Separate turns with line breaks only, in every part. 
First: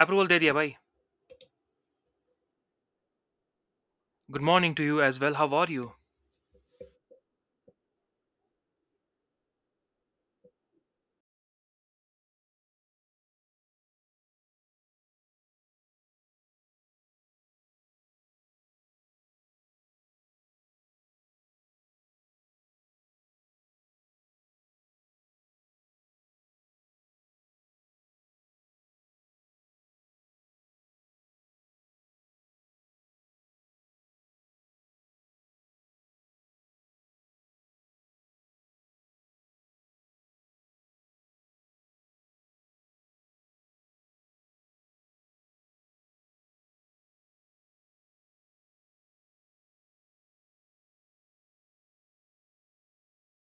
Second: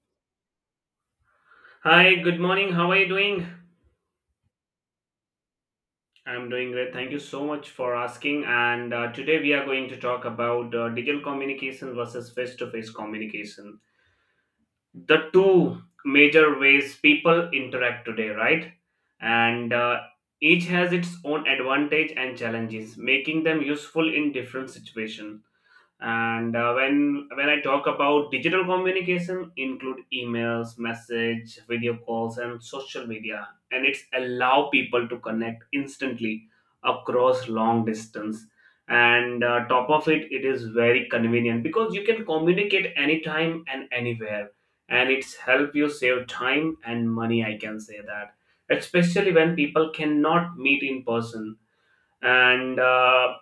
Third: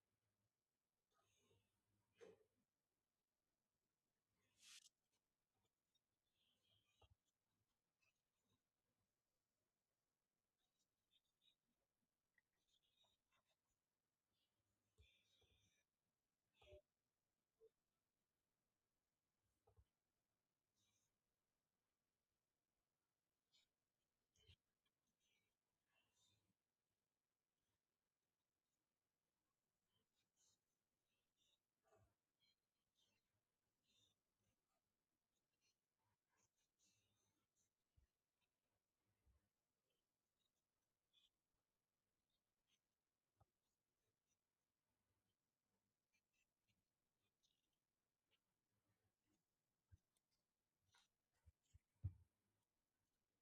Approval दे दिया भाई
Hi, good morning. How are you doing?
Good morning to you as well how are you.
I'm doing great. Thank you so much for asking. And Today we are going to talk about digital communication versus face to face communication. The two major ways people interact today, right? And each has its own advantage and challenges, making them useful in different situations. And When I talk about digital communication include emails message video calls and social media and it's allow people to connect instantly across long distance. And top of it, it is very convenient because you can communicate anytime and anywhere, and it's help you save time and money, I can say that, especially when people cannot meet in person. And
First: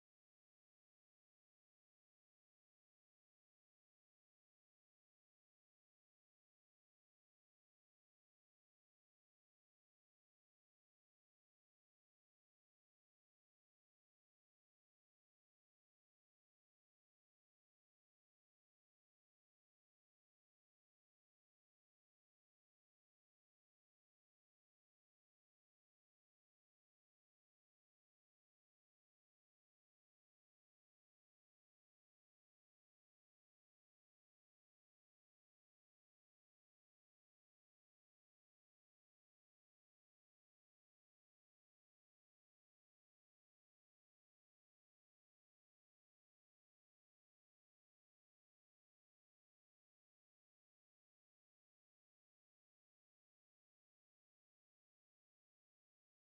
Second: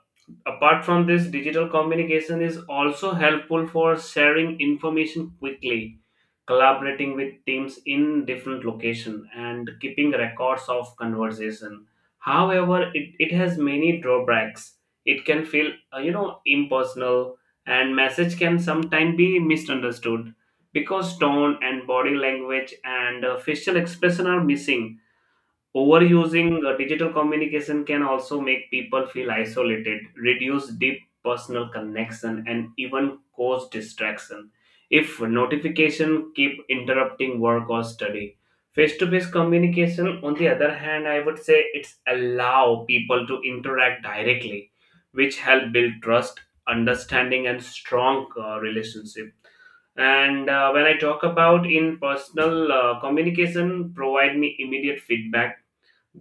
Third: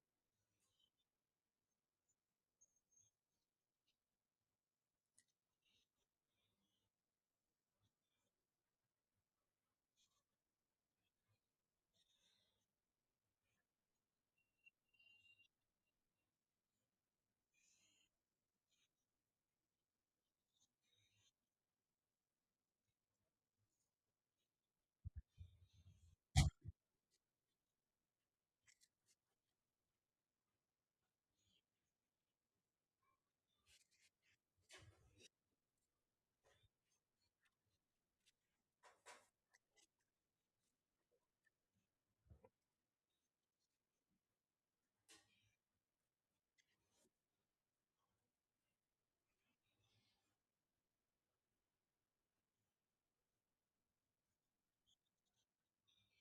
Apart from this, digital communication is also helpful for sharing information quickly, collaborating with teams in different location, and keeping records of conversation. However, it has many drawbacks. It can feel impersonal, and message can sometimes be misunderstood because tone and body language and facial expression are missing. Overusing digital communication can also make people feel isolated, reduce deep personal connection, and even cause distraction. If notification keep interrupting work or study, face-to-face communication, on the other hand, I would say it's allow people to interact directly, which help build trust, understanding, and strong relationship. And When I talk about in personal communication provide me immediate feedback,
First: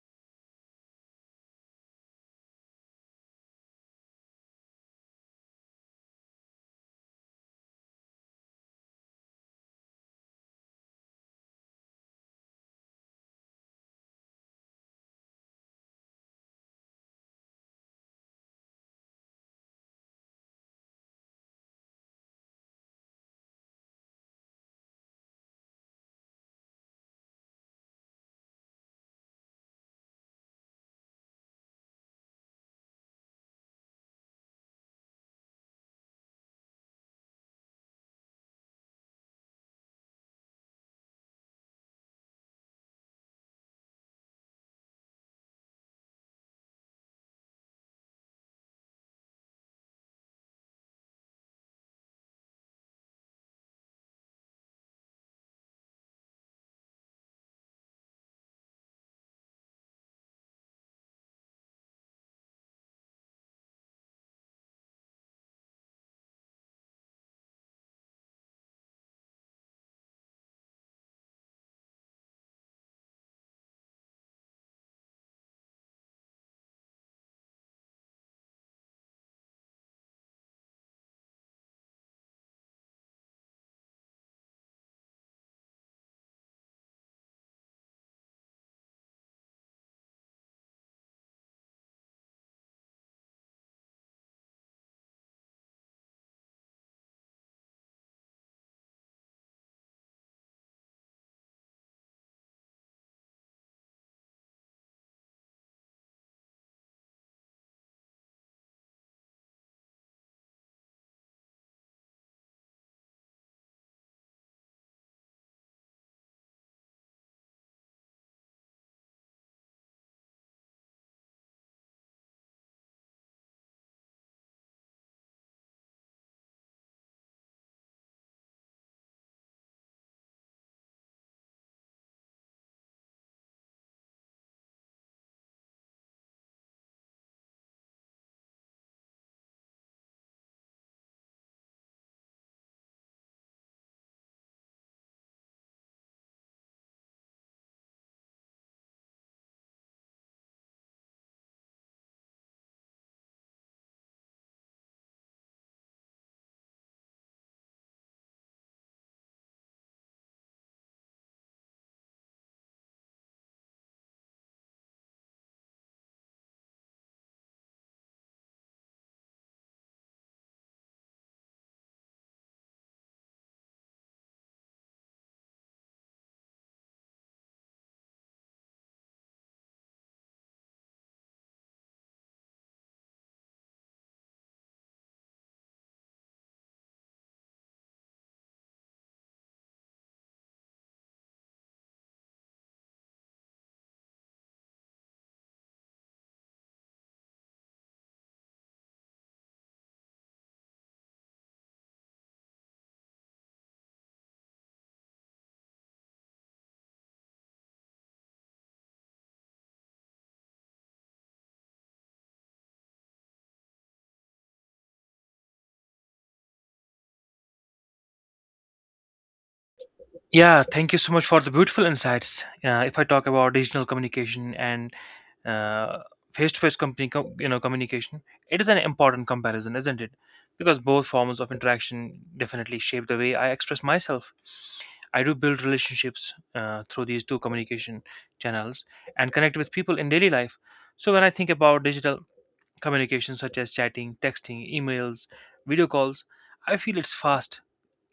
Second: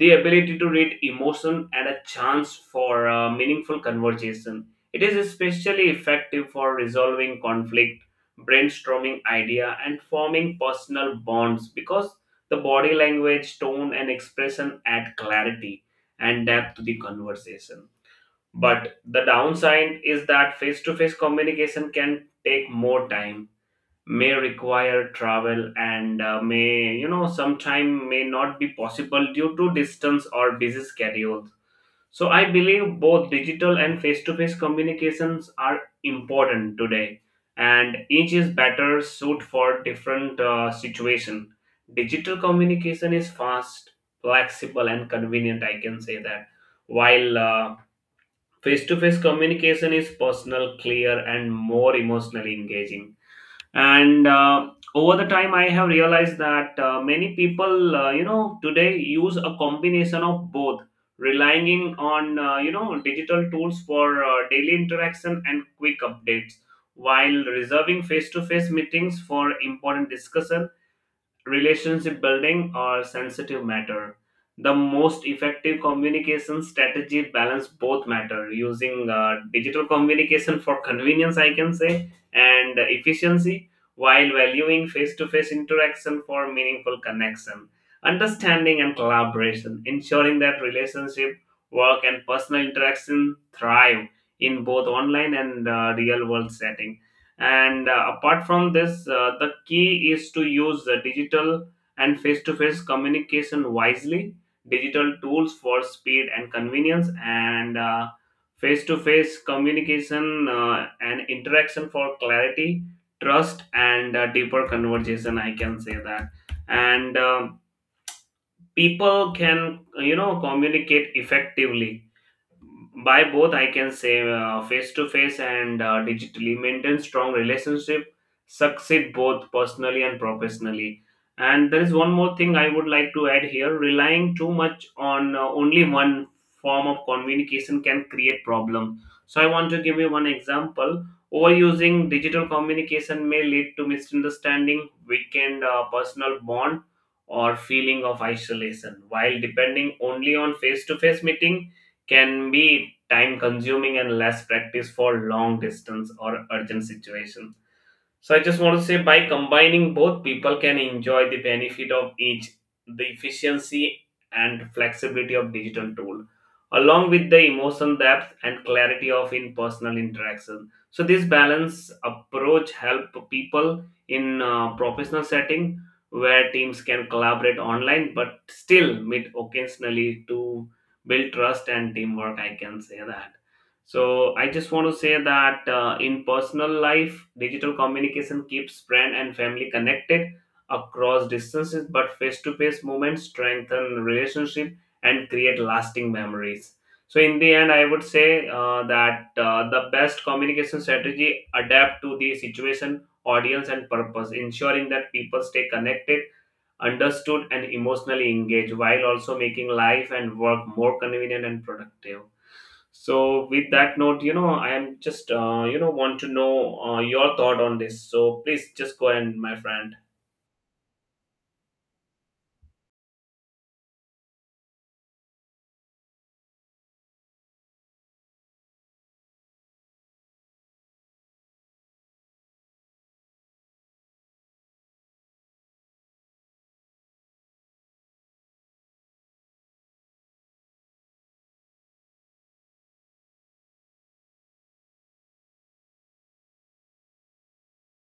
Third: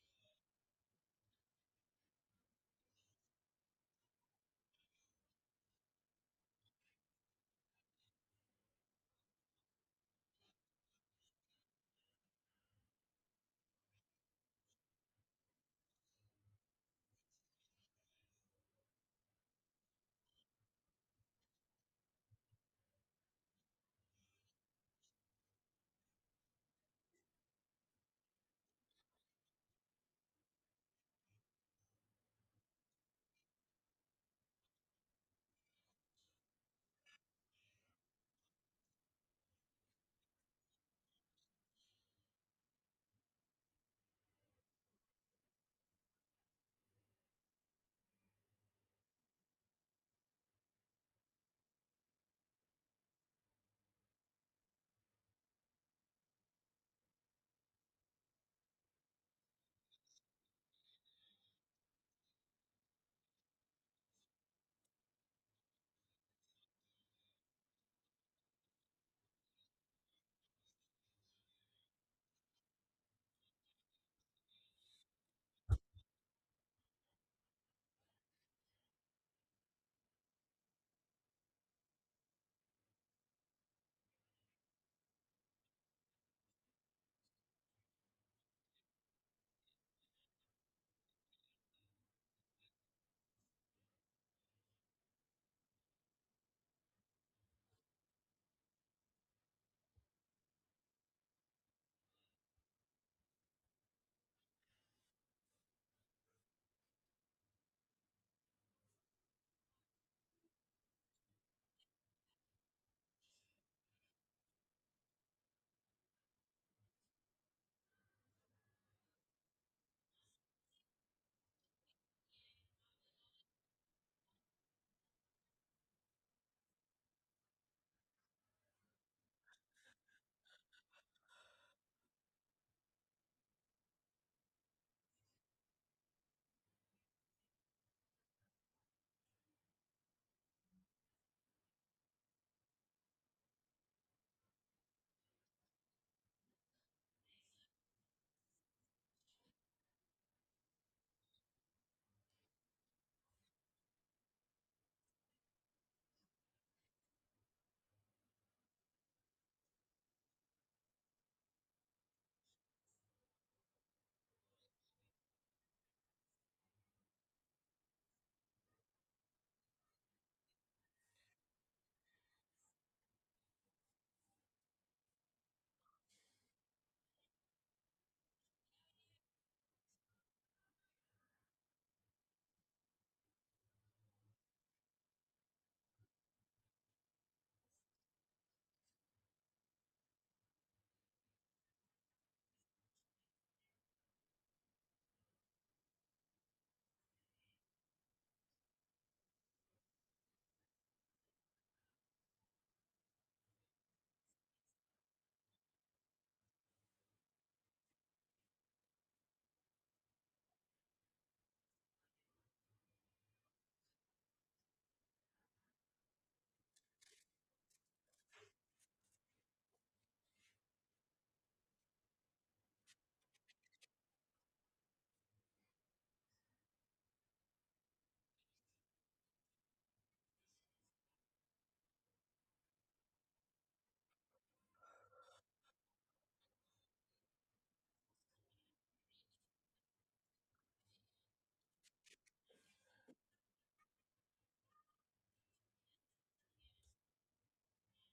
the ability to read emotion and a chance for meaningful conversation. It is especially effective for resolving conflict, brainstorming idea, and forming personal bonds because the body language, tone, and expression add clarity and depth to the conversation. But the downside is that face to face communication can take more time, may require travel, and may, sometime may not be possible due to distance or busy schedules. So I believe both digital and face-to-face communications are important today, and each is better suited for different situation. Digital communication is fast, flexible and convenient, I can say that, while face-to-face communication is personal, clear and more emotionally engaging. And Over the time I have realized that many people, today, use a combination of both, relying on digital tools for daily interaction and quick updates, while reserving face to face meetings for important discussion, relationship building or sensitive matter. The most effective communication strategy balance both matter, using digital communication for convenience, I can say, and efficiency, while valuing face-to-face interaction for meaningful connection, understanding and collaboration, ensuring that relationship, work and personal interaction thrive in both online and real world setting. And Apart from this, the key is to use the digital and face to face communication wisely, digital tools for speed and convenience, and face to face communication and interaction for clarity, trust, and deeper conversation. I can say that. And people can, communicate effectively by both, I can say, face to face and digitally, maintain strong relationship, succeed both personally and professionally. And there is one more thing I would like to add here. Relying too much on only one form of communication can create problem. So I want to give you one example. Overusing digital communication may lead to misunderstanding, weakened personal bond or feeling of isolation, while depending only on face to face meeting can be time consuming and less practice for long distance or urgent situations. So I just want to say, by combining both, people can enjoy the benefit of each, the efficiency and flexibility of digital tool, along with the emotion depth and clarity of in-personal interaction. So this balance approach help people in professional setting where teams can collaborate online but still meet occasionally to build trust and teamwork. I can say that. So I just want to say that in personal life, digital communication keeps friend and family connected across distances, but face-to-face moments strengthen relationship and create lasting memories. So in the end, I would say that the best communication strategy adapt to the situation, audience, and purpose, ensuring that people stay connected, understood, and emotionally engaged, while also making life and work more convenient and productive. So, with that note, I am just, want to know your thought on this. So, please just go ahead, my friend.
Yeah, thank you so much for the beautiful insights. If I talk about digital communication and uh, face-to-face company, com- you know, communication, it is an important comparison, isn't it? Because both forms of interaction definitely shape the way I express myself. I do build relationships through these two communication channels and connect with people in daily life. So when I think about digital communication such as chatting, texting, emails, video calls, I feel it's fast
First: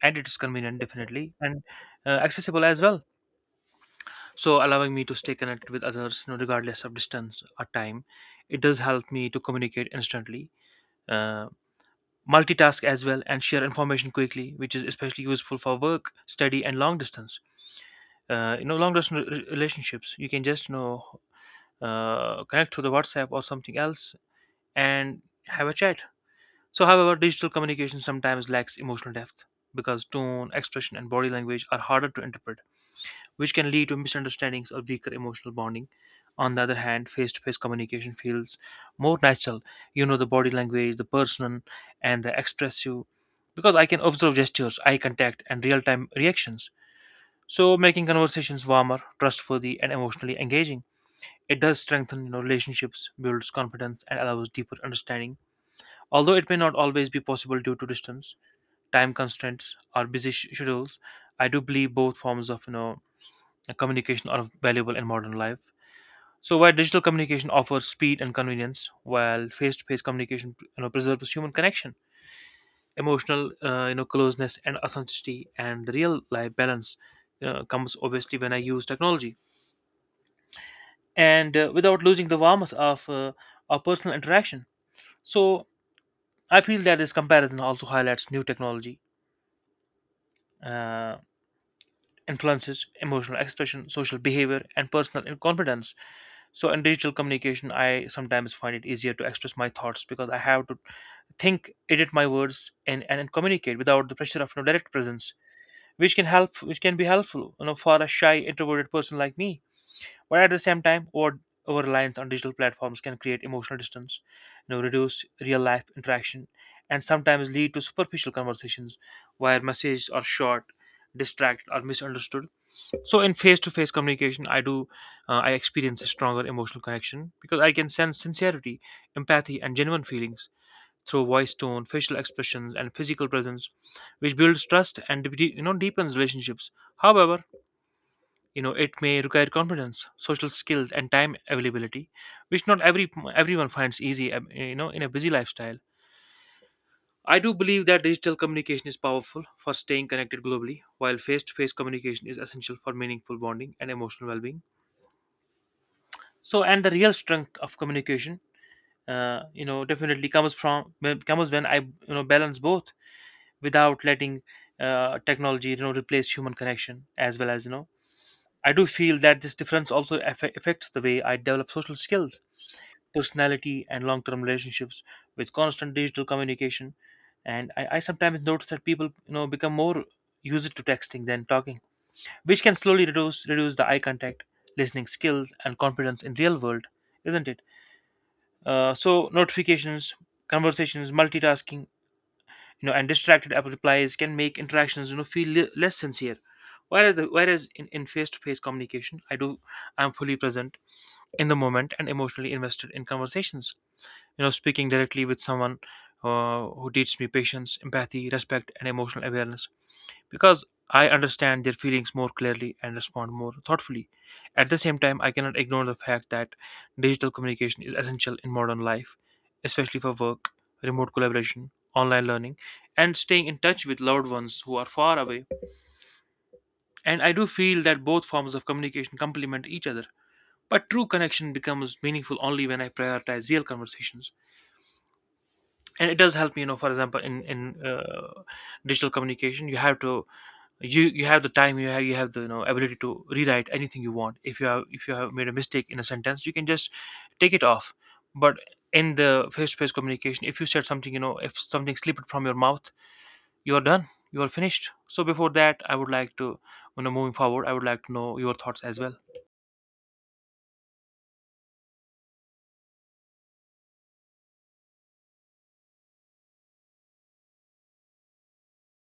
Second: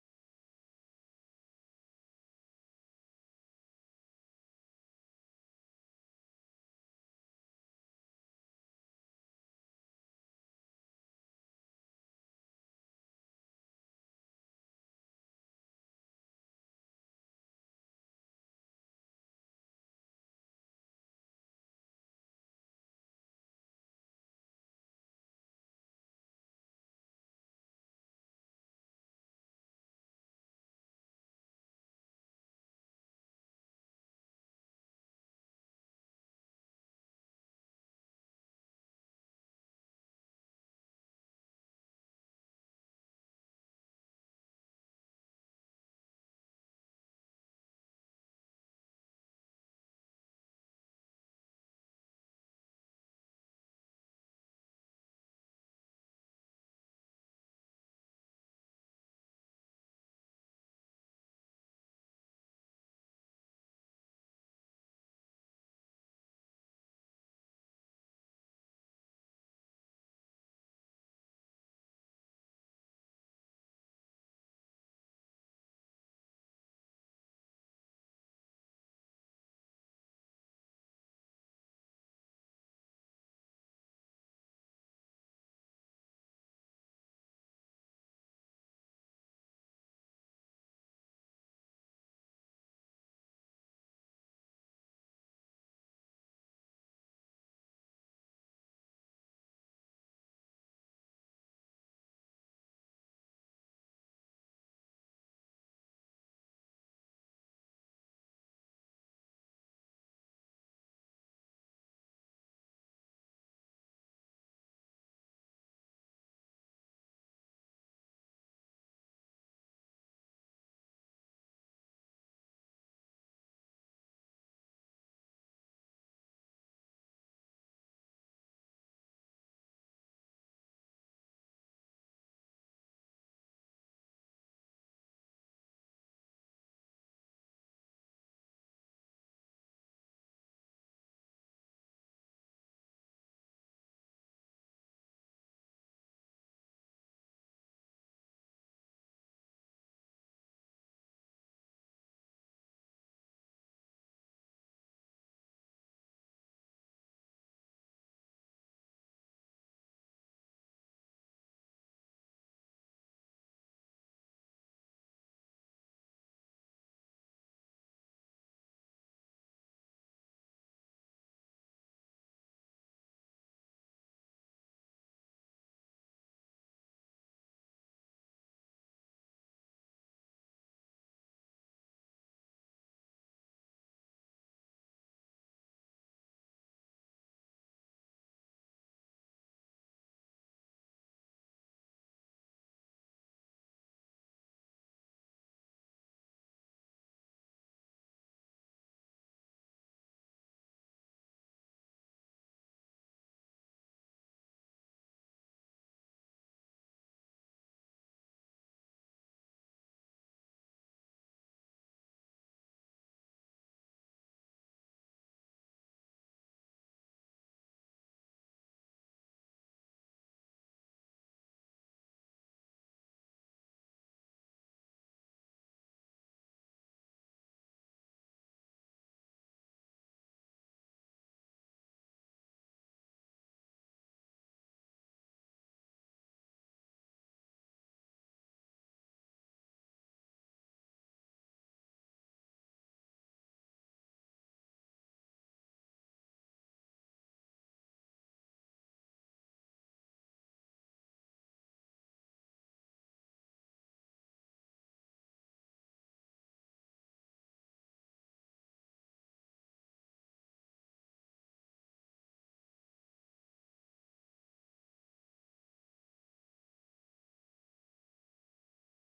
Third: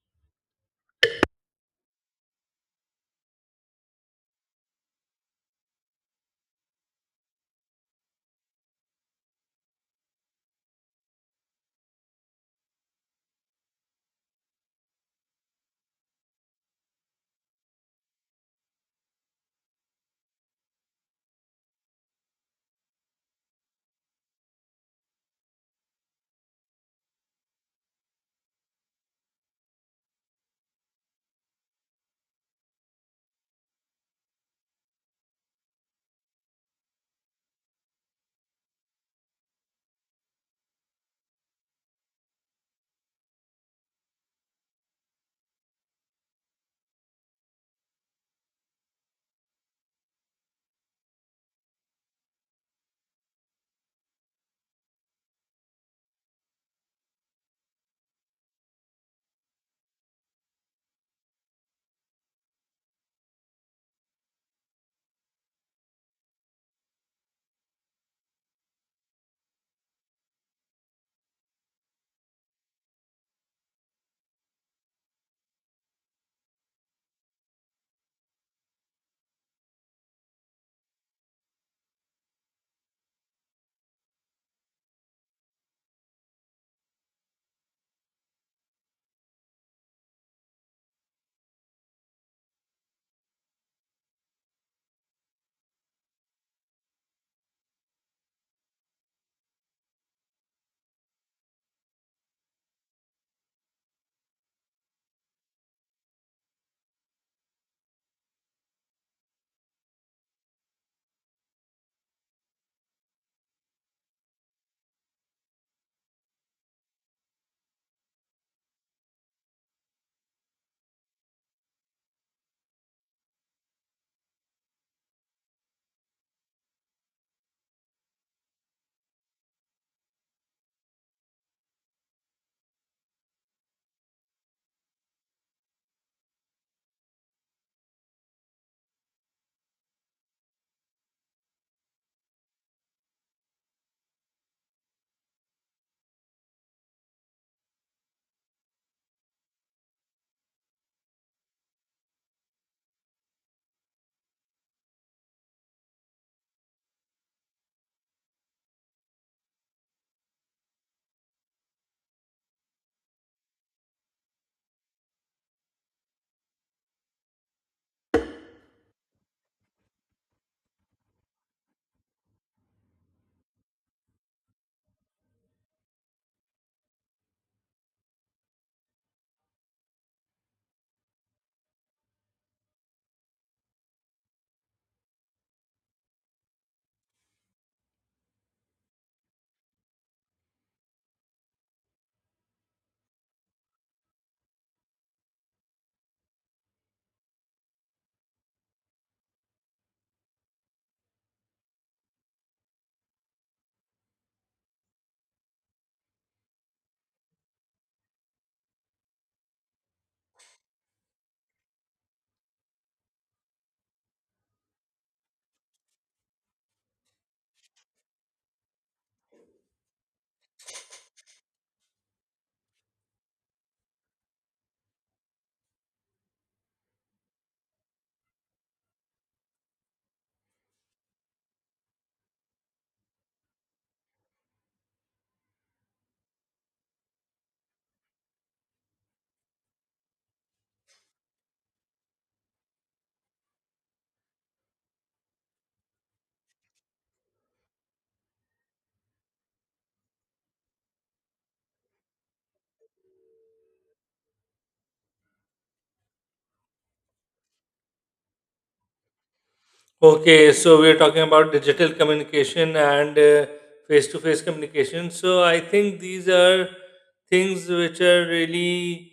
and it is convenient definitely and accessible as well. So allowing me to stay connected with others, you know, regardless of distance or time, it does help me to communicate instantly. Uh, Multitask as well and share information quickly, which is especially useful for work, study, and long distance, long distance relationships. You can just, you know, connect through the WhatsApp or something else and have a chat. So however, digital communication sometimes lacks emotional depth because tone, expression, and body language are harder to interpret, which can lead to misunderstandings or weaker emotional bonding. On the other hand, face-to-face communication feels more natural. You know, the body language, the person, and the expressive, because I can observe gestures, eye contact, and real-time reactions, so making conversations warmer, trustworthy, and emotionally engaging. It does strengthen, you know, relationships, builds confidence, and allows deeper understanding. Although it may not always be possible due to distance, time constraints, or busy schedules, I do believe both forms of, you know, communication are valuable in modern life. So while digital communication offers speed and convenience, while face-to-face communication, you know, preserves human connection, emotional, closeness and authenticity, and the real life balance, you know, comes obviously when I use technology and without losing the warmth of our personal interaction. So I feel that this comparison also highlights new technology uh, influences emotional expression, social behavior, and personal confidence. So in digital communication, I sometimes find it easier to express my thoughts because I have to think, edit my words, and communicate without the pressure of, you know, direct presence, which can be helpful, you know, for a shy, introverted person like me. But at the same time, over reliance on digital platforms can create emotional distance, you know, reduce real life interaction, and sometimes lead to superficial conversations where messages are short, distract, or misunderstood. So in face-to-face communication, I experience a stronger emotional connection because I can sense sincerity, empathy, and genuine feelings through voice tone, facial expressions, and physical presence, which builds trust and you know, deepens relationships. However, you know, it may require confidence, social skills, and time availability, which not everyone finds easy you know, in a busy lifestyle. I do believe that digital communication is powerful for staying connected globally, while face-to-face communication is essential for meaningful bonding and emotional well-being. So and the real strength of communication, you know, definitely comes when I, you know, balance both without letting technology, you know, replace human connection. As well, as you know, I do feel that this difference also affects the way I develop social skills, personality, and long-term relationships. With constant digital communication, and I sometimes notice that people, you know, become more used to texting than talking, which can slowly reduce the eye contact, listening skills, and confidence in real world, isn't it? So notifications, conversations, multitasking, you know, and distracted app replies can make interactions, you know, feel less sincere, whereas in face-to-face communication, I do, I'm fully present in the moment and emotionally invested in conversations, you know, speaking directly with someone who teaches me patience, empathy, respect, and emotional awareness, because I understand their feelings more clearly and respond more thoughtfully. At the same time, I cannot ignore the fact that digital communication is essential in modern life, especially for work, remote collaboration, online learning, and staying in touch with loved ones who are far away. And I do feel that both forms of communication complement each other, but true connection becomes meaningful only when I prioritize real conversations. And it does help me, you know, for example, in digital communication you have to, you have the time, you have the, you know, ability to rewrite anything you want. If you have, if you have made a mistake in a sentence, you can just take it off. But in the face-to-face communication, if you said something, you know, if something slipped from your mouth, you are done, you are finished. So before that, I would like to, you know, moving forward, I would like to know your thoughts as well.
Okay, so we are talking about digital communication and face to face communication. So I think these are things which are really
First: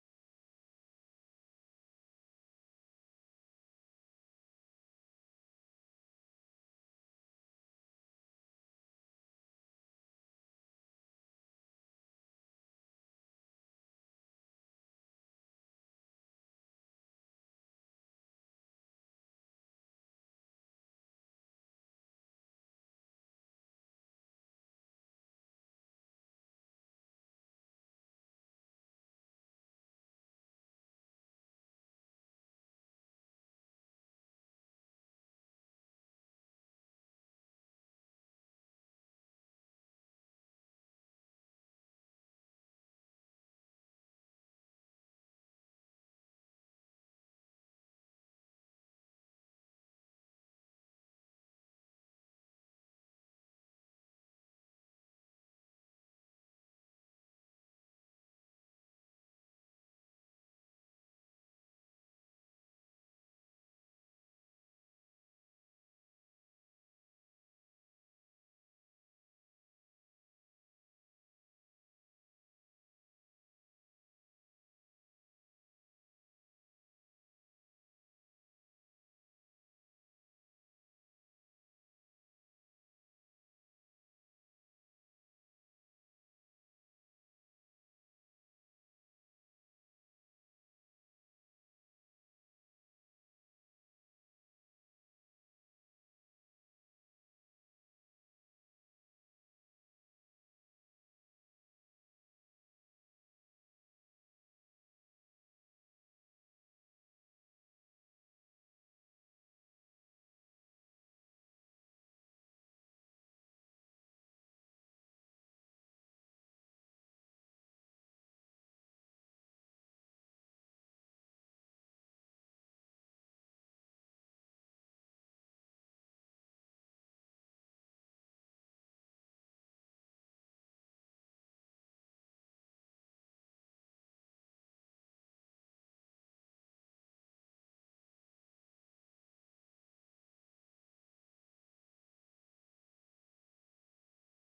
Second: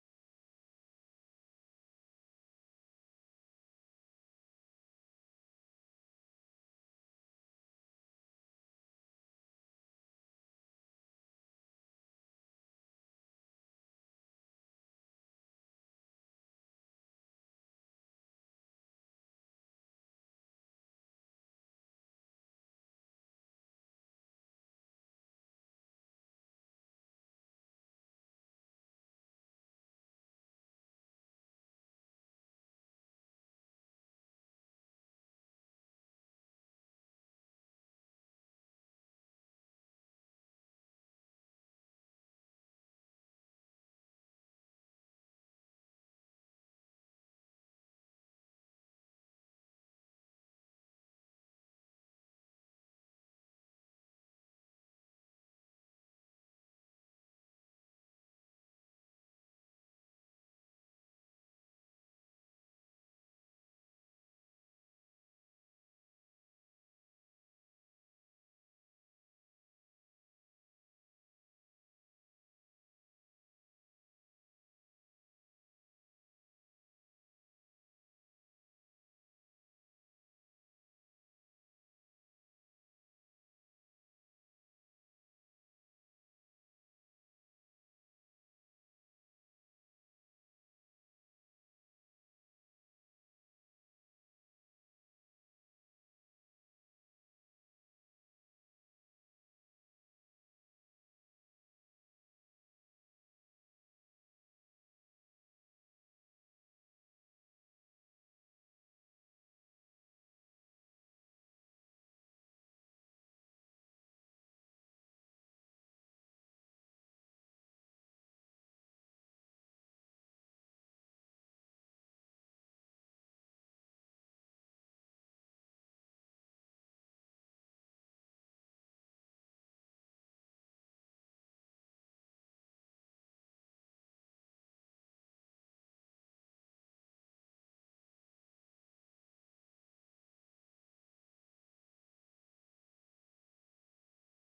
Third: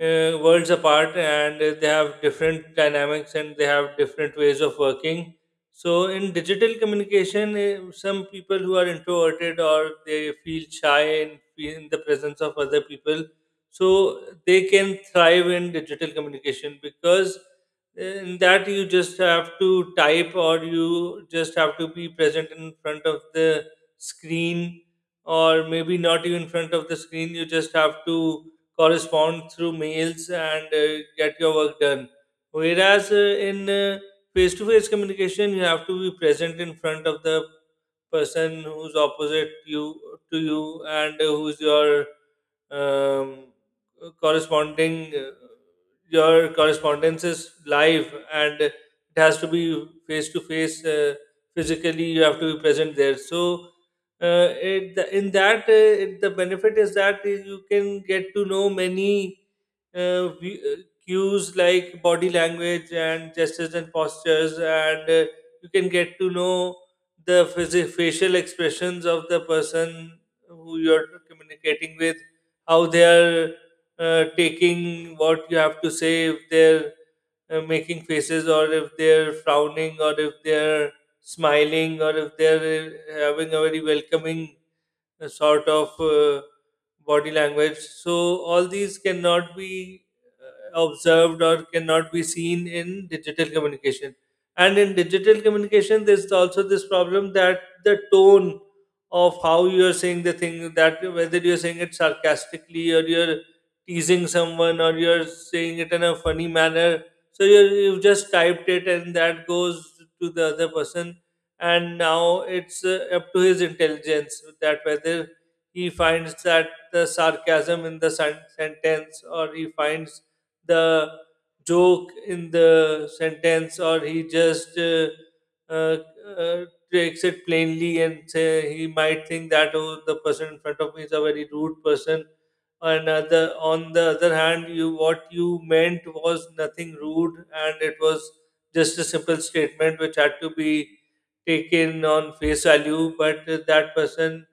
worlds apart, and they have different dynamics and they have different ways of working. So in digital communication, some people who are introverted or they feel shy in the presence of other people, so they can thrive in digital communication, because in that you just have to type or you just have to be present in front of the screen, or maybe not even in front of the screen, you just have to correspond through mails and get your work done, whereas in face-to-face communication, you have to be present in front of the person who's opposite you to you, and who's your um, corresponding your correspondence is live and it has to be face to face, physically you have to be present there. So it, in that it, the benefit is that you can get to know many uh, we- uh, cues like body language and gestures and postures, and you can get to know the facial expressions of the person who you're communicating with, how they are taking what you have to say, if they're making faces, or if they're frowning, or if they're smiling, or if they're having a very welcoming, a sort of body language. So all these cannot be observed or cannot be seen in digital communication. And in digital communication, there's also this problem that the tone of how you're saying the thing, that whether you're saying it sarcastically or you're teasing someone or you're saying it in a funny manner. So you've just typed it and that goes to the other person, and now it's up to his intelligence that whether he finds that the sarcasm in the sentence, or he finds the joke in the sentence, or he just uh, uh, takes it plainly and say he might think that oh, the person in front of me is a very rude person, and other, on the other hand, you, what you meant was nothing rude, and it was just a simple statement which had to be taken on face value, but that person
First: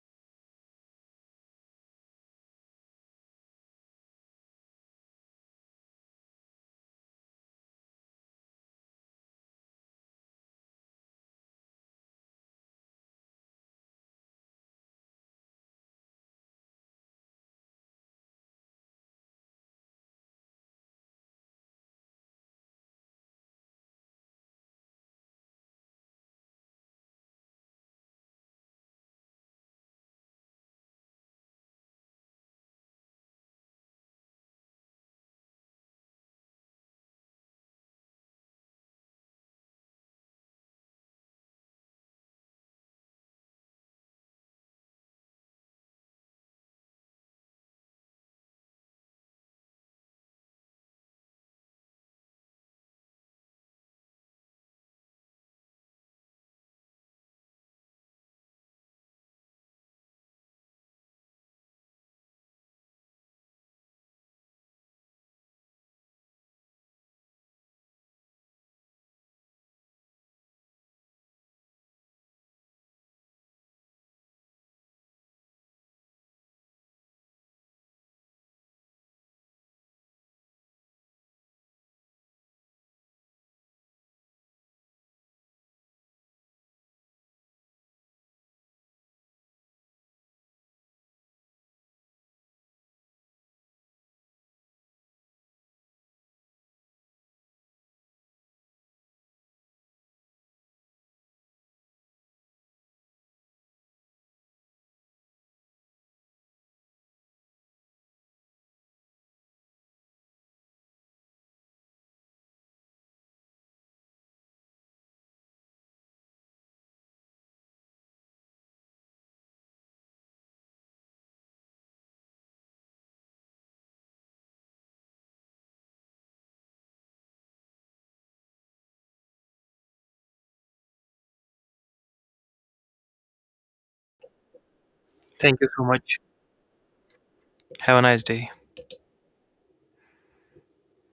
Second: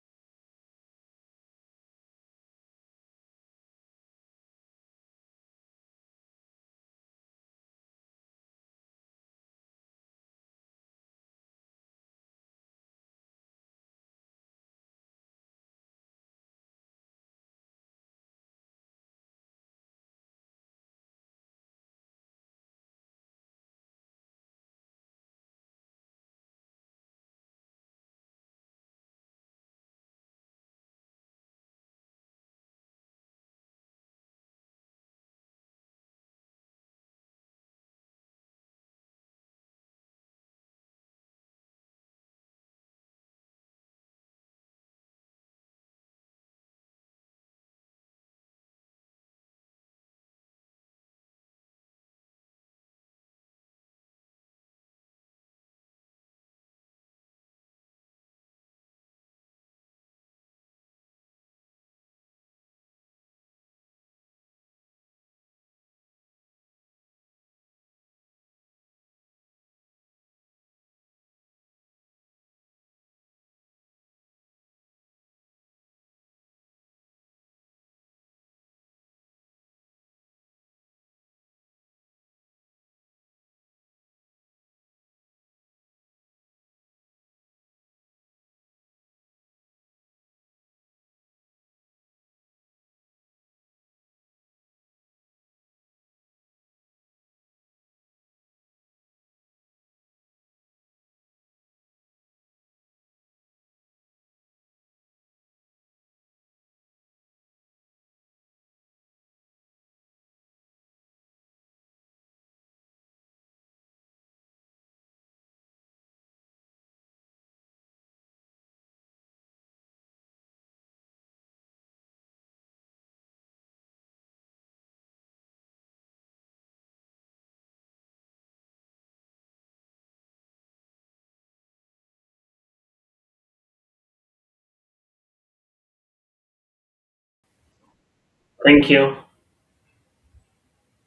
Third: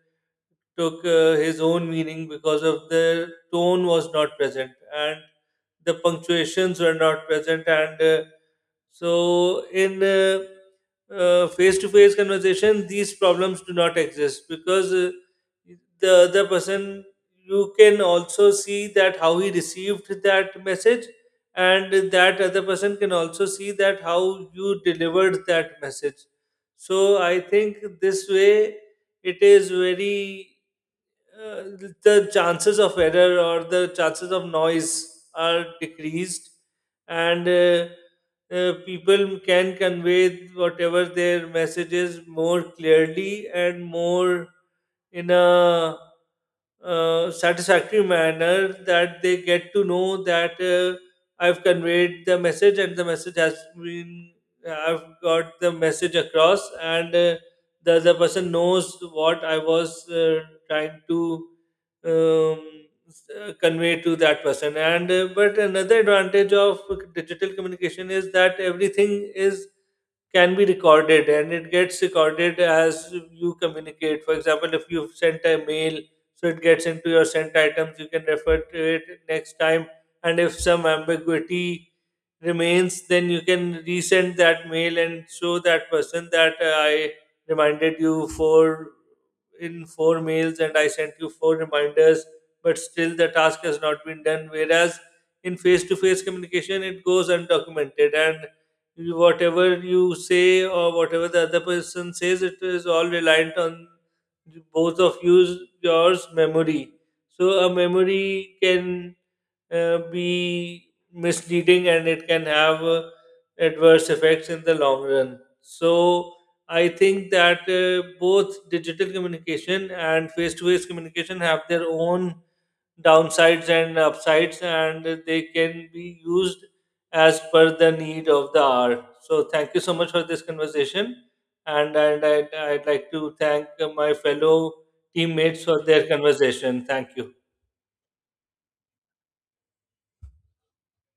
took his own meaning because of the tone was not present and the punctuations were not present. And so, in face to face conversation, these problems do not exist, because the other person, you can also see that how he received that message, and that other person can also see that how you delivered that message. So, I think this way it is very uh, the chances of error or the chances of noise are decreased, and people can convey whatever their messages more clearly and more in a satisfactory manner, that they get to know that I've conveyed the message and the message has been, I've got the message across, and the other person knows what I was trying to um, convey to that person. And but another advantage of digital communication is that everything is, can be recorded and it gets recorded as you communicate. For example, if you've sent a mail, so it gets into your sent items, you can refer to it next time. And if some ambiguity remains, then you can resend that mail and show that person that I reminded you for in four mails and I sent you four reminders, but still the task has not been done. Whereas in face to face communication, it goes undocumented, and whatever you say or whatever the other person says, it is all reliant on both of you, yours memory. So a memory can be misleading and it can have adverse effects in the long run. So I think that both digital communication and face to face communication have their own downsides and upsides, and they can be used as per the need of the hour. So, thank you so much for this conversation, and I'd like to thank my fellow
Thank
teammates
you so
for their
much.
conversation. Thank you.
Have a nice day.
Thank you.